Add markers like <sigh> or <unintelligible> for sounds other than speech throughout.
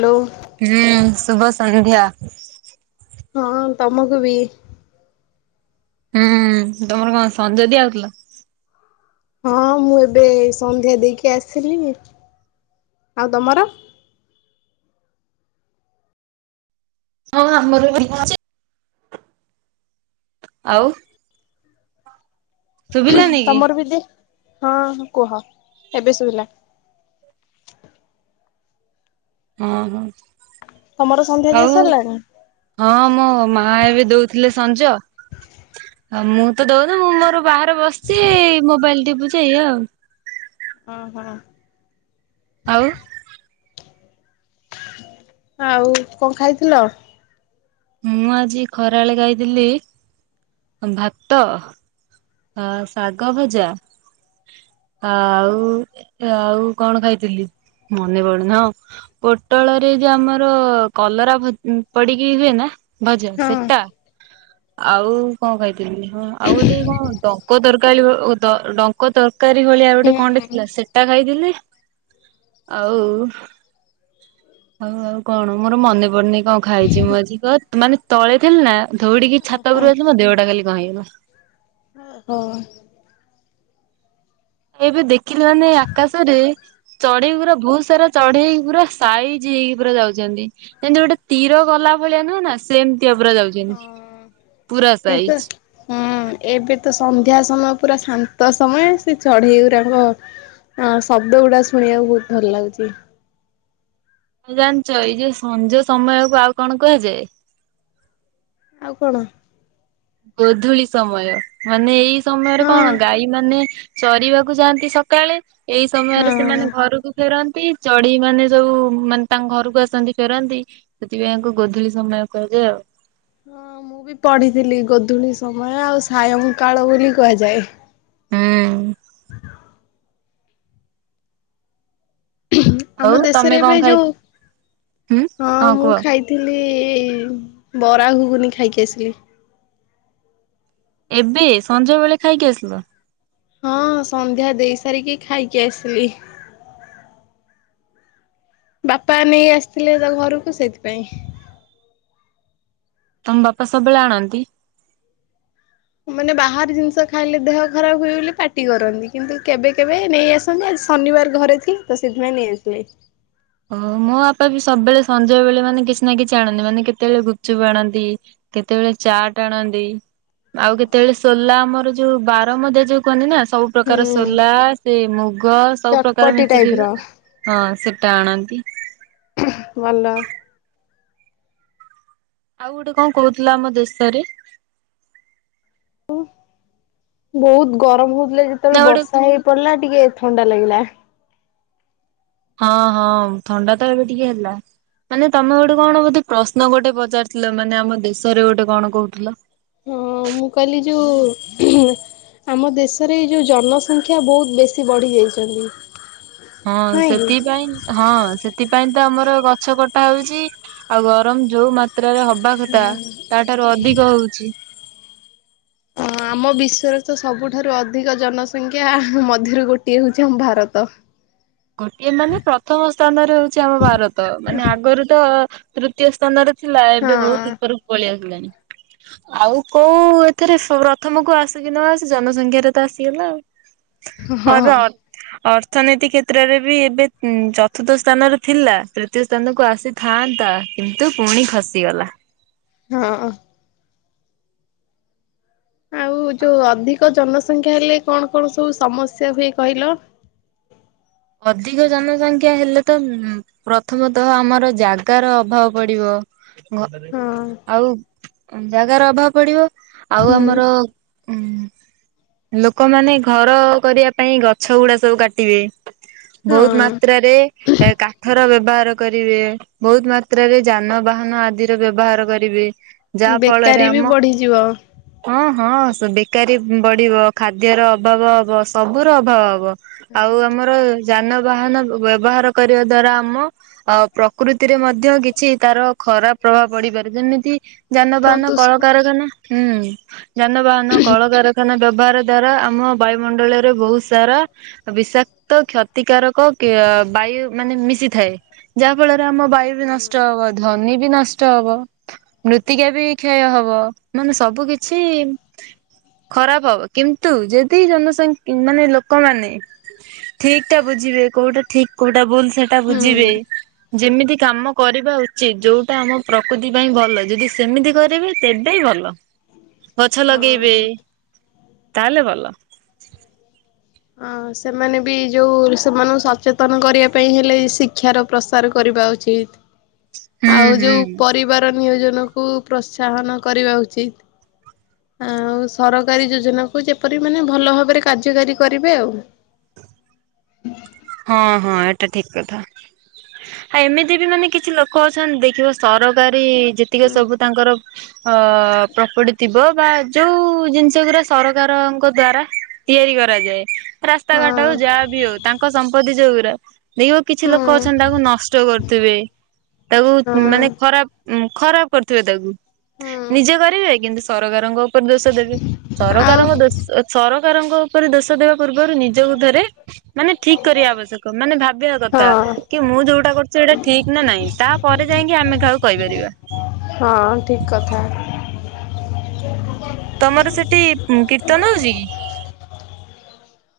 Hello. ହୁଁ ଶୁଭ ସନ୍ଧ୍ୟା। ହଁ ତମକୁ ବି। ହୁଁ ତମର କଣ ସଞ୍ଜ ଦି ଆଉଥିଲ? ହଁ ମୁଁ ଏବେ ସନ୍ଧ୍ୟା ଦେଇକି ଆସିଲି। ଆଉ ତମର? ହଁ ଆମର ଆଉ। ଶୁଭିଲାନି କି ତମର ବଦି ହଁ କୁହ ଏବେ ଶୁଭିଲା। ହଁ ହଁ। ତମର ସନ୍ଧ୍ୟା ଆଉ ଦେଇ ସାରିଲାଣି? ହଁ ମୋ ମା ଏବେ ଦଉଥିଲେ ସଞ୍ଜ ହଉ ମୁଁ ତ ଦଉନି ମୁଁ ମୋର ବାହାରେ ବସିଛି ମୋବାଇଲ ଟିପୁଛି ଏୟା ଓ ହୋ। ଆଉ ଆଉ କଣ ଖାଇଥିଲ? ମୁଁ ଆଜି ଖରାବେଳେ ଖାଇଥିଲି ଭାତ ହଁ ଶାଗ ଭଜା ଆଉ ଆଉ କଣ ଖାଇଥିଲି? ମନେ ପଡୁନି ହଁ ପୋଟଳରେ ଯୋଉ ଆମର କଲରା ଭ ପଡିକି ହୁଏ ନା ଭଜା ହଁ ସେଟା ଆଉ କଣ କହିଥିଲି ହଁ ଆଉ ଗୋଟେ କଣ ଡଙ୍କ ତରକାରୀ ଡଙ୍କ ତରକାରୀ ଭଳି ଆଉ ଗୋଟେ କଣଟେ ହୁଁ। ଥିଲା ସେଟା ଖାଇଥିଲି <inaudible> ଆଉ ଆଉ ଆଉ କଣ ମୋର ମନେ ପଡୁନି କଣ ଖାଇଛି ମଝିକ ମାନେ ତଳେ ଥିଲି ନା ଧଉଡିକି ଛାତ ଉପରୁ ଯାଇଥିଲା ମୋ ଦେଉଟା ଖାଲି କ କହି ହେଇଗଲା। ହଁ। ଏବେ ଦେଖିଲେ ମାନେ ଆକାଶରେ ଚଢେଇ ପୁରା ବହୁତ ସାରା ଚଢେଇ ପୁରା ସାଇଜି ଇକି ପୁରା ଯାଉଛନ୍ତି ଯେମତି ଗୋଟେ ତୀର ଗଲା ଭଳିଆ ନୁହଁ ନା ସେମି ତିଆ ପୁରା ହଁ ଯାଉଛନ୍ତି ପୁରା ଏତ ସାଇଜ ହୁଁ ଏବେ ତ ସନ୍ଧ୍ୟା ସମୟ ପୁରା ଶାନ୍ତ ସମୟ ସେ ଚଢେଇ ଗୁରାକ ହଁ ଶବ୍ଦ ଗୁଡା ଶୁଣିବାକୁ ବହୁତ ଭଲ ଲାଗୁଛି। ହ ଜାଣିଛ ଏଇ ଯୋଉ ସଞ୍ଜ ସମୟକୁ ଆଉ କଣ କୁହାଯାଏ? ଆଉ କଣ? ଗୋଧୂଳି ସମୟ ମାନେ ଏଇ ସମୟରେ ହଁ କଣ ଗାଈ ମାନେ ଚରିବାକୁ ଯାଆନ୍ତି ସକାଳେ ଏଇ ସମୟରେ ସେମାନେ ହଁ। ଘରକୁ ଫେରନ୍ତି। ଚଢେଇ ମାନେ ସବୁ ମାନେ ତାଙ୍କ ଘରକୁ ଆସନ୍ତି ଫେରନ୍ତି ସେଥିପାଇଁଙ୍କୁ ଗୋଧୂଳି ସମୟ କୁହାଯାଏ ଆଉ ହଁ ମୁଁ ବି ପଢିଥିଲି ଗୋଧୂଳି ସମୟ ଆଉ ସାୟଂ କାଳ ବୋଲି କୁହାଯାଏ। ଆଉ ଆମ ଦେଶରେ ତମେ କଣ ଏବେ ଖାଇ ଯୋଉ ହୁଁ ହଁ ମୁଁ କୁହ ଖାଇଥିଲି ଏଇ ବରା ଘୁଗୁନି ଖାଇକି ଆସିଲି। ଏବେ ସଞ୍ଜ ବେଳେ ଖାଇକି ଆସିଲ। ହଁ ସନ୍ଧ୍ୟା ଦେଇ ସାରିକି ଖାଇକି ଆସିଲି। ବାପା ନେଇ ଆସିଥିଲେ ତା ଘରକୁ ସେଇଥିପାଇଁ ତମ ବାପା ସବୁବେଳେ ଆଣନ୍ତି। ମାନେ ବାହାର ଜିନିଷ ଖାଇଲେ ଦେହ ଖରାପ ହୁଏ ବୋଲି ପାଟି କରନ୍ତି କିନ୍ତୁ କେବେ କେବେ ନେଇ ଆସନ୍ତି ଆ ଶନିବାର ଘରେ ତ ସେଇଥିପାଇଁ ନେଇ ଆସିବେ। ଓ ମୋ ବାପା ବି ସବୁବେଳେ ସଞ୍ ବେଳେ ମାନେ କିଛି ନା କିଛି ଆଣନ୍ତି ମାନେ କେତେବେଳେ ଗୁପଚୁପ ଆଣନ୍ତି। କେତେବେଳେ ଚାଟ୍ ଆାଣନ୍ତି। ଆଉ କେତେବେଳେ ସୋଲା ଆମର ଯୋଉ ବାର ମଧ୍ୟ ଯୋଉ କହନି ନା ସବୁ ପ୍ରକାର ହୁଁ। ସୋଲା ସେ ମୁଗ ସବୁ ପ୍ରକାର ଚଟପଟି ଟାଇପ ମିଶିକି ର ହୁଏ ହଁ ସେ ଟାଣନ୍ତି। ଭଲ ଆଉ ଗୋଟେ କଣ କହୁଥିଲା ଆମ ଦେଶରେ ବହୁତ ଗରମ ହଉଥିଲା ନା ଯେତେବେଳେ ଗୋଟେ ବର୍ଷା ହେଇ ପଡିଲା ଟିକେ ଥଣ୍ଡା ଲାଗିଲା। ହଁ ହଁ ଥଣ୍ଡା ତ ଏବେ ଟିକେ ହେଲା। ମାନେ ତମେ ଗୋଟେ କଣ ବୋଧେ ପ୍ରଶ୍ନ ଗୋଟେ ପଚାରିଥିଲ ମାନେ ଆମ ଦେଶରେ ଗୋଟେ କଣ କହୁଥିଲ? ହଁ ମୁଁ କହିଲି ଯୋଉ ଆମ ଦେଶରେ ଏଇ ଯୋଉ ଜନସଂଖ୍ୟା ବହୁତ ବେଶୀ ବଢି ଯାଇ ଛନ୍ତି। ହଁ ସେଥିପାଇଁ ହଁ ସେଥି ସେଥି ପାଇଁ ତ ଆମର ଗଛ କଟା ହଉଛି ଆଉ ଗରମ ଯୋଉ ଯାତ୍ରାରେ ହବା କଥା ତା ଠାରୁ ଅଧିକ ହଉଛି। ହଁ। ଆମ ବିଶ୍ଵରେ ତ ସବୁଠାରୁ ଅଧିକ ଜନସଂଖ୍ୟା ମଧ୍ୟରୁ ଗୋଟିଏ ହଉଛି ଆମ ଭାରତ। ଗୋଟିଏ ମାନେ ପ୍ରଥମ ସ୍ଥାନରେ ହଉଛି ଆମ ଭାରତ ମାନେ ଆଗରୁ ତ। ତୃତୀୟ ସ୍ଥାନରେ ଥିଲା ଏବେ ହଁ ବହୁତ ଉପରକୁ ପଳେଇ ଆସିଲାଣି। <unintelligible> ଆଉ କୋଉ ଏଥିରେ ସ ପ୍ରଥମ କୁ ଆସୁ କି ନ ଆସୁ ଜନସଂଖ୍ୟାରେ ତ ଆସିଗଲା ଆଉ। ହଁ ର ଅର ଅର୍ଥନୀତି କେ ତ୍ରରେ ବି ଏବେ ଉଁ ଚତୁର୍ଥ ସ୍ଥାନରେ ଥିଲା ତୃତୀୟ ସ୍ଥାନକୁ ଆସିଥାନ୍ତା କିନ୍ତୁ ପୁଣି ଖସିଗଲା। ହଁ। ଆଉ ଯୋଉ ଅଧିକ ଜନ ସଂଖ୍ୟା ହେଲେ କଣ କଣ ସବୁ ସମସ୍ୟା ହୁଏ କହିଲ। ଅଧିକ ଜନସଂଖ୍ୟା ହେଲେ ତ ଉଁ ପ୍ରଥମତଃ ଆମର ଜାଗାର ଅଭାବ ପଡିବ। ହଁ ଆଉ ଉଁ ଜାଗାର ଅଭାବ ପଡିବ ଆଉ ହୁଁ ଆମର। ଉଁ ଲୋକମାନେ ଘର କରିବା ପାଇଁ ଗଛ ଗୁଡା ସବୁ କାଟିବେ। ବହୁତ ହଁ ମାତ୍ରାରେ ଏ କାଠର ବ ବ୍ୟବହାର କରିବେ ବହୁତ ମାତ୍ରାରେ ଯାନବାହାନ ଆଦିର ବ୍ୟବହାର କରିବେ। ଯାହା ଫଳରେ ବେକାରୀ ବି ଆମ ବଢିଯିବ। ହଁ। ହଁ ସ ବେକାରୀ ବଢିବ ଖାଦ୍ୟର ଅଭାବ ହବ ସବୁର ଅଭାବ ହବ। ଆଉ ଆମର। ଯାନବାହାନ ବ ବ୍ୟବହାର କରିବା ଦ୍ଵାରା ଆମ ଅ ପ୍ରକୃତିରେ ମଧ୍ୟ କିଛି ତାର। ଖରାପ ପ୍ରଭାବ ପଡିପାରେ ଯେମିତି। ଯାନବାହାନ ପ୍ରଦୂଷଣ କଳକାରଖାନା ହୁଁ ଯାନବାହାନ କଳକାରଖାନା ବ୍ୟବହାର। ଦ୍ଵାରା ଆମ ବାୟୁମଣ୍ଡଳରେ ବହୁତ ସାରା ବିଷାକ୍ତ କ୍ଷ କ୍ଷତିକାରକ କ ବାୟୁ ମାନେ ମିଶିଥାଏ। ଯାହା ଫଳରେ ଆମ ବାୟୁ ବି ନଷ୍ଟ ହବ ଧ୍ୱନି ବି ନଷ୍ଟ ହବ ମୃତ୍ତିକା ବି କ୍ଷୟ ହ ବ ମାନେ ସବୁ କିଛି। ଖରାପ ହବ କିନ୍ତୁ ଯଦି ଜନସଂଖ କି ମାନେ ଲୋକମାନେ ଠିକ। ଟା ବୁଝିବେ କୋଉଟା ଠିକ କୋଉଟା ଭୁଲ ସେଟା ହୁଁ ବୁଝିବେ। ଯେମିତି କାମ କରିବା ଉଚିତ ଯୋଉଟା ଆମ ପ୍ରକୃତି ପାଇଁ ଭଲ ଯଦି ସେମିତି କରିବେ ତେବେ ଭଲ। ହୁଁ ଗଛ ଲଗେଇବେ ତାହେଲେ ଭଲ। ହଁ ସେମାନେ ବି ଯୋଉ ସେମାନଙ୍କୁ ସଚେତନ କରିବା ପାଇଁ ହେଲେ ଶିକ୍ଷାର ପ୍ରସାର କରି ବା ଉଚିତ ହୁଁ ଆଉ ଯୋଉ ହୁଁ ପରିବାର ନିୟୋଜ ନ କୁ ପ୍ରୋତ୍ସାହନ କରିବା ଉଚିତ। ଆଉ ସରକାରୀ ଯୋଜନା କୁ ଯେପରି ମାନେ ଭଲ ଭାବରେ କାର୍ଯ୍ୟକାରୀ। କରିବେ ଆଉ। ହଁ ହଁ ଏଟା ଠିକ କଥା। ଆ ଏମିତି ବି ମାନେ କିଛି ଲୋକ ଅଛନ୍ତି ଦେଖିବ ସରକାରୀ ଯେତିକ ହୁଁ ସବୁ ତାଙ୍କର। ଅ ପ୍ରପର୍ଟି ଥିବ ବା ଯୋଉ ଜିନିଷ ଗୁରା ସରକାରଙ୍କ ଦ୍ଵାରା। ତିଆରି କରାଯାଏ ରାସ୍ତା ଘାଟ ହଉ ହଁ ଯାହା ବିି ହଉ ତା ଧି ଯଉ ଗୁରା। ଦେଖିବ କିଛି ଲୋକ ଅଛନ୍ତି ହୁଁ ତାକୁ ନଷ୍ଟ କରୁଥିବେ ତାକୁ ହଁ ମାନେ ଖରାପ ଉଁ। ଖରାପ କରୁଥିବେ ତାକୁ ନିଜେ ହୁଁ କରିବେ କିନ୍ତୁ ସରକାରଙ୍କ। ଉପରେ ଦୋଷ ଦେବେ ଆଉ ସରକାରଙ୍କ ଦୋଷ ସର କାରଙ୍କ ଉପରେ ଦୋଷ ଦେବା ପୂର୍ବରୁ ନିଜକୁ ଧରେ ମାନ ଠିକ କରିବା ଆବଶ୍ୟକ ମାନେ ଭାବିବା କଥା ହଁ କି ମୁଁ ଯୋଉଟା କରୁଛି ସେଇଟା ଠିକ ନା ନାଇଁ ତା ପରେ ଯାଇକି ଆମେ କାହାକୁ କହିପାରିବା। ହଁ ଠିକ କଥା। ତମର ସେଠି ଉଁ କୀର୍ତ୍ତନ ହଉଛି କି।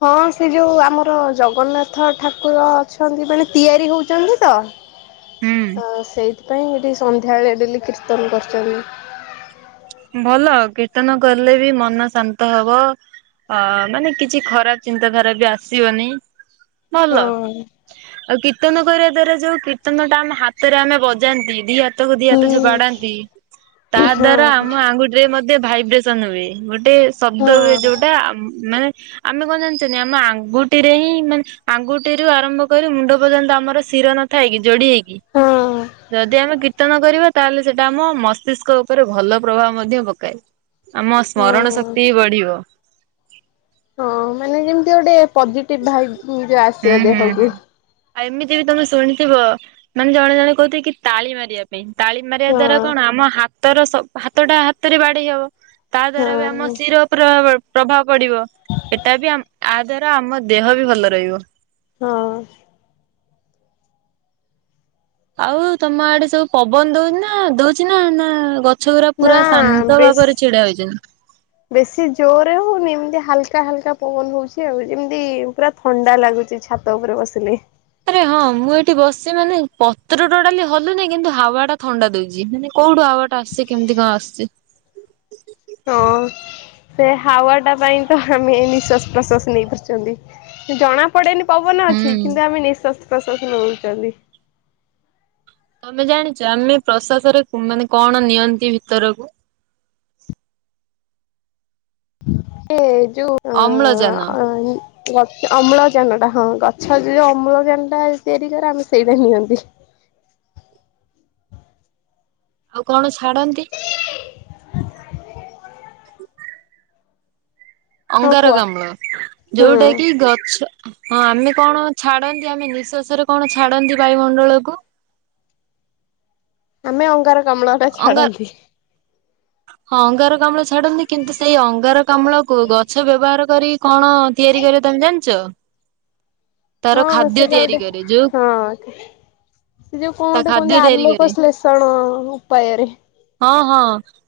ହଁ ସେ ଯୋଉ ଆମର ଜଗନ୍ନାଥ ଠାକୁର ଅଛନ୍ତି ମାନେ ତିଆରି ହଉଛନ୍ତି ତ। ହୁଁ ଆ ସେଇଥିପାଇଁ ଏଠି ସନ୍ଧ୍ୟାବେଳେ ଡେଲି କୀର୍ତ୍ତନ କରିଛନ୍ତି। ଭଲ କୀର୍ତ୍ତନ କଲେ ବି ମନ ଶାନ୍ତ ହବ। ଆ ମାନେ କିଛି ଖରାପ ଚିନ୍ତାଧାରା ବି ଆସିବନି। ଭଲ ହଁ ଆଉ କୀର୍ତ୍ତନ କରିବା ଦ୍ୱାରା ଯୋଉ କୀର୍ତ୍ତନ ଟା ଆମ ହାତରେ ଆମେ ବଜାନ୍ତି ଦି ହାତ ହାତକୁ ଦି ହାତ ହୁଁ ଯୋଉ ବାଡାନ୍ତି ତାହା ଦ୍ଵାରା ହଁ ଆମ ଆଙ୍ଗୁଠିରେ ମଧ୍ୟ ଭାଇବ୍ରେସନ ହୁଏ ଗୋ ଗୋଟେ ଶବ୍ଦ ହୁଏ ହଁ ଯୋଉଟା ମାନେ ଆମେ କଣ ଜାଣିଛ ଆମ ଆଙ୍ଗୁଠିରେ ହିଁ ମାନେ ଆଙ୍ଗୁଠିରୁ ଆରମ୍ଭ କରି ମୁଣ୍ଡ ପର୍ଯ୍ୟନ୍ତ ଆମର ସି ଶୀର ନଥାଏ କି ଯୋଡି ହେଇକି ହଁ ଯଦି ଆମେ କୀର୍ତ୍ତନ କରିବା ତାହେଲେ ସେଇଟା ଆମ ମସ୍ତିଷ୍କ ଉପରେ ଭଲ ପ୍ରଭାବ ମଧ୍ୟ ପକାଏ ଆମ ସ୍ମରଣ ହଁ ଶକ୍ତି ବଢିବ ହଁ ମାନେ ଯେମିତି ଗୋଟେ ପଜିଟିଭ ଭା ମୁଁ ଯୋଉ ହୁଁ ଆସିବ ଦେହକୁ। ଥିବ ମାନେ ଜଣେ ଜଣେ କହୁଥିଲେ କି ତାଳି ମାରିବା ପାଇଁ ତାଳି ମାରିବା ହଁ ଦ୍ଵାରା କଣ ଆମ ହାତ ହାତର ସ ହାତଟା ହାତରେ ବାଢେଇ ହବ ତା ଦ୍ଵାରା ବି ଆମ ହଁ ଶୀର ପ୍ର ପ୍ରଭାବ ପଡିବ ଏଟା ବି ଆ ଦ୍ଵାରା ଆମ ଦେହ ବି ଭଲ ରହିବ। ହଁ। ଆଉ ତମ ଆଡେ ସବୁ ପବନ ଦଉ ନା ଦଉଛି ନା ନା ଗ ନା ବେଶ ହୋଇଛନ୍ତି। ବେଶି ଜୋରରେ ହଉନି ଏମିତି ହା ହାଲକା ହାଲକା ପବନ ହଉଛି ଆଉ ଯେମିତି ପୁରା ଥଣ୍ଡା ଲାଗୁଛି ଛାତ ଉପରେ ବସିଲେ ଆରେ ହଁ ମୁଁ ଏଠି ବସି ମାନେ ପତ୍ର ଟୋଟାଲି ହଲୁନି ନାହିଁ କିନ୍ତୁ ହାୱା ଟା ଥଣ୍ଡା ଦଉଛି ମାନେ କୋଉଠୁ ୱାଆଟା ଆସିଛି କେମିତି କଣ ଆସୁଛି? ହଁ। ସେ ହାୱା ଟା ପାଇଁ ତ ଆମେ ନିଶ୍ୱାସ ପ୍ରଶ୍ୱାସ ନେଇ ପାରୁଛନ୍ତି ଜଣା ପଡେଇନି ପବନ ଅଛି ହୁଁ। କିନ୍ତୁ ଆମେ ନିଶ୍ୱାସ ପ୍ରଶ୍ୱାସ ନଉଛନ୍ତି। ଆମେ ଜାଣିଛ ଆମେ ପ୍ରଶ୍ୱାସରେ ମାନେ କଣ ନିଅନ୍ତି ଭିତରକୁ। ଏ ଯୋଉ ଅମ୍ଳଜାନ। ଅଁ ଅମ୍ଳଜାନ ଟା ହଁ ଗଛ ଯଦି ଅମ୍ଳଜାନ ଟା ତିଆରି କରେ ଆମେ ସେଇଟା ନିଅନ୍ତି। ହଁ। ଆଉ କଣ ଛାଡନ୍ତି? ହଁ କୁହ ଅଙ୍ଗାରକାଆ ମ୍ଳ ହୁଁ ଯୋଉଟା କି ଗଛ ହଁ ଆମେ କଣ ଛାଡନ୍ତି ଆମେ ନିଃଶ୍ଵାସ ରେ କଣ ଛାଡନ୍ତି ବାୟୁମଣ୍ଡଳକୁ? ଆମେ ଅଙ୍ଗାରକ୍ଲା ଅଙ୍ଗା ଛାଡନ୍ତି ହଁ ଅଙ୍ଗାର କାମ୍ଳ ଛାଡନ୍ତି କିନ୍ତୁ ସେଇ ଅଙ୍ଗାର କାମ୍ଳକୁ ଗଛ ବ୍ୟବହାର କରି କଣ ତିଆରି କରିବା ତମେ ଜାଣିଛ ତାର ହଁ ହ ଖାଦ୍ୟ ତିଆରି ସେଟେ କରେ ଯୋଉ ହଁ। ସେ ଯୋଉ ତା କଣଟେ ଖାଦ୍ୟ କୁହନ୍ତି ତିଆରି କରେ। ଆଲୋକ ଶ୍ଳେଷଣ ଉପାୟରେ ହଁ ହଁ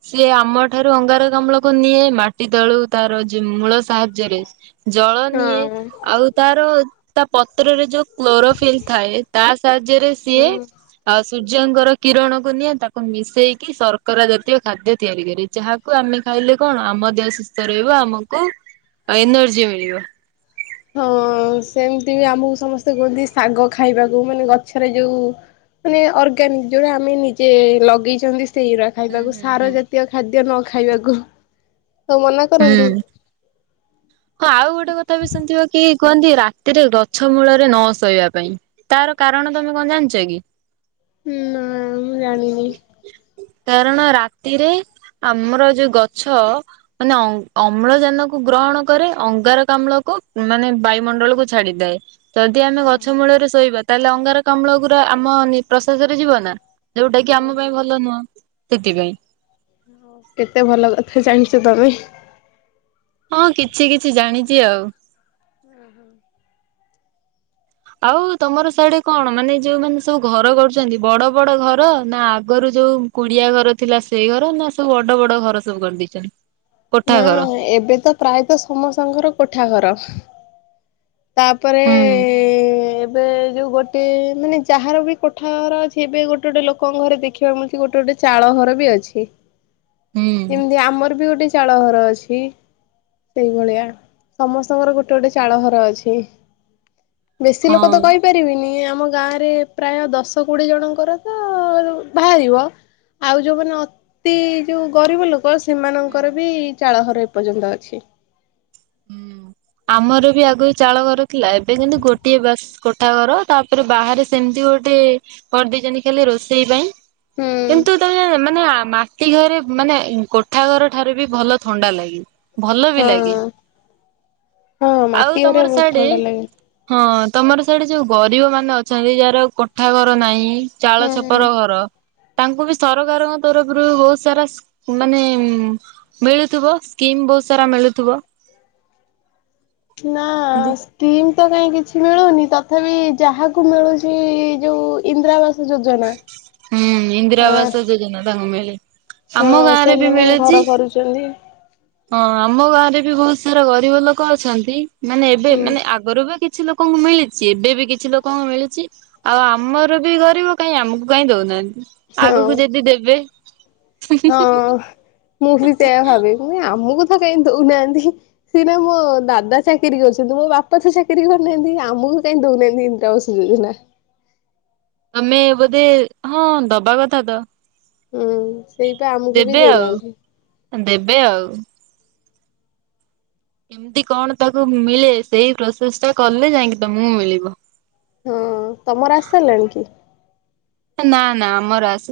ସିଏ ଆମଠାରୁ ଅଙ୍ଗାରକାମ୍ଳକୁ ନିଏ ମାଟି ତଳୁ ତାର ଯେ ମୂଳ ସାହାଯ୍ୟରେ ଜଳ ନିଏ ହଁ ଆଉ ତାର ତା ପତ୍ରରେ ଯୋଉ କ୍ଲୋରୋଫିଲ୍ ଥାଏ ତା ସାହାଯ୍ୟରେ ସିଏ ହୁଁ। ଆ ସୂର୍ଯ୍ୟଙ୍କର କିରଣକୁ ନିଏ ତାକୁ ମିଶେଇକି ଶର୍କରା ଜାତୀୟ ଖାଦ୍ୟ ତିଆରି କରେ ଯାହାକୁ ଆମେ ଖାଇଲେ କଣ ଆମ ଦେହ ସୁସ୍ଥ ରହିବ। ଆମକୁ ଏନର୍ଜି ମିଳିବ। ହଁ ହଁ ସେମିତି ବି ଆମକୁ ସମସ୍ତେ କୁହନ୍ତି ଶାଗ ଖାଇବାକୁ ମାନେ ଗଛରେ ଯୋଉ ମାନେ ଅର୍ଗାନିକ ଯୋଉଟା ଆମେ ନିଜେ ଲଗେଇଛନ୍ତି। ସେଇୁର ହୁଁ ଖାଇବାକୁ ହୁଁ ହୁଁ। ସାର ଜାତୀୟ ଖାଦ୍ୟ ନ ଖାଇବାକୁ ହଉ ମନା ହୁଁ କରନ୍ତି। ହଁ ଆଉ ଗୋଟେ କଥା ବି ଶୁଣିଥିବ କି କୁହନ୍ତି ରାତିରେ ଗଛ ମୂଳରେ ନ ଶୋଇବା ପାଇଁ ତାର କାରଣ ତମେ କଣ ଜାଣିଛ କି? ହୁଁ ନା ମୁଁ ଜାଣିନି। କାରଣ ରାତିରେ ଆମର ଯୋଉ ଗଛ ମାନେ ଅମ୍ଳଜାନ କୁ ଗ୍ରହଣ କରେ ଅଙ୍ଗାର କମ୍ଳକୁ ମାନେ ବାୟୁମଣ୍ଡଳକୁୁ ଛାଡିଦଏ ଯଦି ଆମେ ହଁ ଗଛ ହଁ ମୂଳରେ ଶୋଇବା ତାହେଲେ ଅଙ୍ଗାର କମ୍ଳ ଗୁରା ଆମ ପ୍ରସାସରେ ଯିବ ନା ଯୋଉଟା କି ଓହୋ ଆମ ପାଇଁ ଭଲ ନୁହଁ ସେଥିପାଇଁ। ହ କେତେ ଭଲ କଥା ଜାଣିଛ ତମେ ହଁ କିଛି କିଛି ଜାଣିଛି ଆଉ। ହୁଁ ହୁଁ। ଆଉ ତମର ଶାଡେ କଣ ମାନେ ଯୋଉ ମାନେ ସବୁ ଘର କରୁଛନ୍ତି, ବଡ ବଡ ଘର ନା ଆଗରୁ ଯୋଉ କୁଡିଆ ଘର ଥିଲା ସେଇ ଘର ନା ସବୁ ବଡ ବଡ ଘର ସବୁ କରିଦେଇଛନ୍ତି। କୋଠା ନା ଘର। ଏବେ ତ ପ୍ରାୟତଃ ସମସ୍ତଙ୍କର କୋଠା ଘର ତାପରେ ହୁଁ ଏବେ ଯୋଉ ଗୋଟେ ମାନେ ଯାହାର ବି କୋଠାର ଅଛି, ଏବେ ଗୋଟେ ଗୋଟେ ଲୋକଙ୍କ ଘରେ ଦେଖିବାକୁ ମିଳୁଛି ଗୋଟେ ଗୋଟେ ଚାଳ ଘର ବି ଅଛି ହୁଁ ଯେମିତି ଆମର ବି ଗୋଟେ ଚାଳ ଘର ଅଛି ସେଇଭଳିଆ ସମସ୍ତଙ୍କର ଗୋଟେ ଗୋଟେ ଚାଳ ଘର ଅଛି। ବେଶୀ ଲୋକ ତ ହଁ। କହିପାରିବିନି ଆ ଆମ ଗାଁରେ ପ୍ରାୟ ଦଶ କୋଡିଏ ଜଣଙ୍କର ତ ବାହାରିବ ଆଉ ଯୋଉମାନେ ଅତି ଯୋଉ ଗରିବ ଲୋକ କ ସେମାନଙ୍କର ବି ଚାଳହର ଏପର୍ଯ୍ୟନ୍ତ ଅଛି। ଆମର ବି ଆଗ ଚାଳ ଘର ଥିଲା ଏବେ କିନ୍ତୁ, ଗୋଟିଏ ବାସ କୋଠା ଘର ତାପରେ ବାହାରେ ସେମିତି ଗୋଟେ କରିଦେଇଛନ୍ତି ଖାଲି ରୋଷେଇ ପାଇଁ ହୁଁ କିନ୍ତୁ ତା ମାନେ ମାଟି ଘରେ ମାନେ କୋଠା ଘର ଠାରୁ ବି ଭଲ ଥଣ୍ଡା ଲାଗେ ଭଲ ବି ଲାଗେ ହଁ ହଁ ଆଉ ମାଟି ଘରେ ତମର ବହୁତ ଶାଢୀ ଥଣ୍ଡା ଲାଗେ। ହଁ ତମର ସେଇଠି ଯୋଉ ଗରିବ ମାନେ ଅଛନ୍ତି ଯାହାର କୋଠା ଘର ନାହିଁ ଚାଳ ହୁଁ ଛପର ଘର ତାଙ୍କୁ ବି ସରକାରଙ୍କ ତରଫରୁ ବହୁତ ସାରା ମାନେ ମିଳୁଥିବ ସ୍କିମ୍ ବହୁତ ସାରା ମିଳୁଥିବ? ନା ଏମତି ଅସ୍ତି ତ କାଇହିଁ କିଛି ମିଳୁନି ତଥାପି ଯାହାକୁ ମିଳୁଛି ଯୋଉ ଇନ୍ଦ୍ରାବାସ ହୁଁ ଇନ୍ଦିରା ଆବାସ ଯୋଜନା ତାଙ୍ଗମଳିଳେ ହଁ ସେମାନେ ଘର କରୁଛନ୍ତି। ହଁ ଆମ ଗାଁ ରେ ବି ବହୁତ ସାରା ଗରିବ ଲୋକ ଅଛନ୍ତି, ମାନେ ଏବେ ଉଁ ମାନେ ଆଗରୁ ବି କିଛି କିଛି ଲୋକଙ୍କୁ ମିଳିଛି ଏବେ ବି କିଛି ଲୋକଙ୍କୁ ମିଳିଛି ଆଉ ଆମର ବି ଗରିବ କାହିଁ ଆମକୁ କାହିଁ ଦଉନାହାଁନ୍ତି ହଁ। ଆଗକୁ ଯଦି ଦେବେ ହଁ ମୁଁ ବି ସେୟା ଭାବୁଛି ମୁଁ ଆମକୁ କାଇଁ ଦଉନାହାନ୍ତି ସିନା ମୋ ଦାଦା ଚାକିରି କରୁଛନ୍ତି, ମୋ ବାପା ତ ଚାକିରି କରୁନାହାନ୍ତି ଆମକୁ କୁହ କାଇଁ ଦଉନାହାନ୍ତି ଇନ୍ଦିରା ଆବାସ ଯୋଜନା। ମେ ବୋଧେ ହଁ ଦବା କଥା ତ ହୁଁ ସେଇପା ଆମକୁ ବି ଦେବେ ଆଉ ଦେଇନାହାନ୍ତି। ଦେବେ ଆଉ। କେମିତି କଣ ତାକୁ ମିଳେ ସେଇ ପ୍ରୋସେସ୍ ଟା କଲେ ଯାଇକି ତମକୁ ମିଳିବ। ହଁ ତମର ଆସି ସାରିଲାଣି କି? ନା ନା ଆମର ଆସିନି।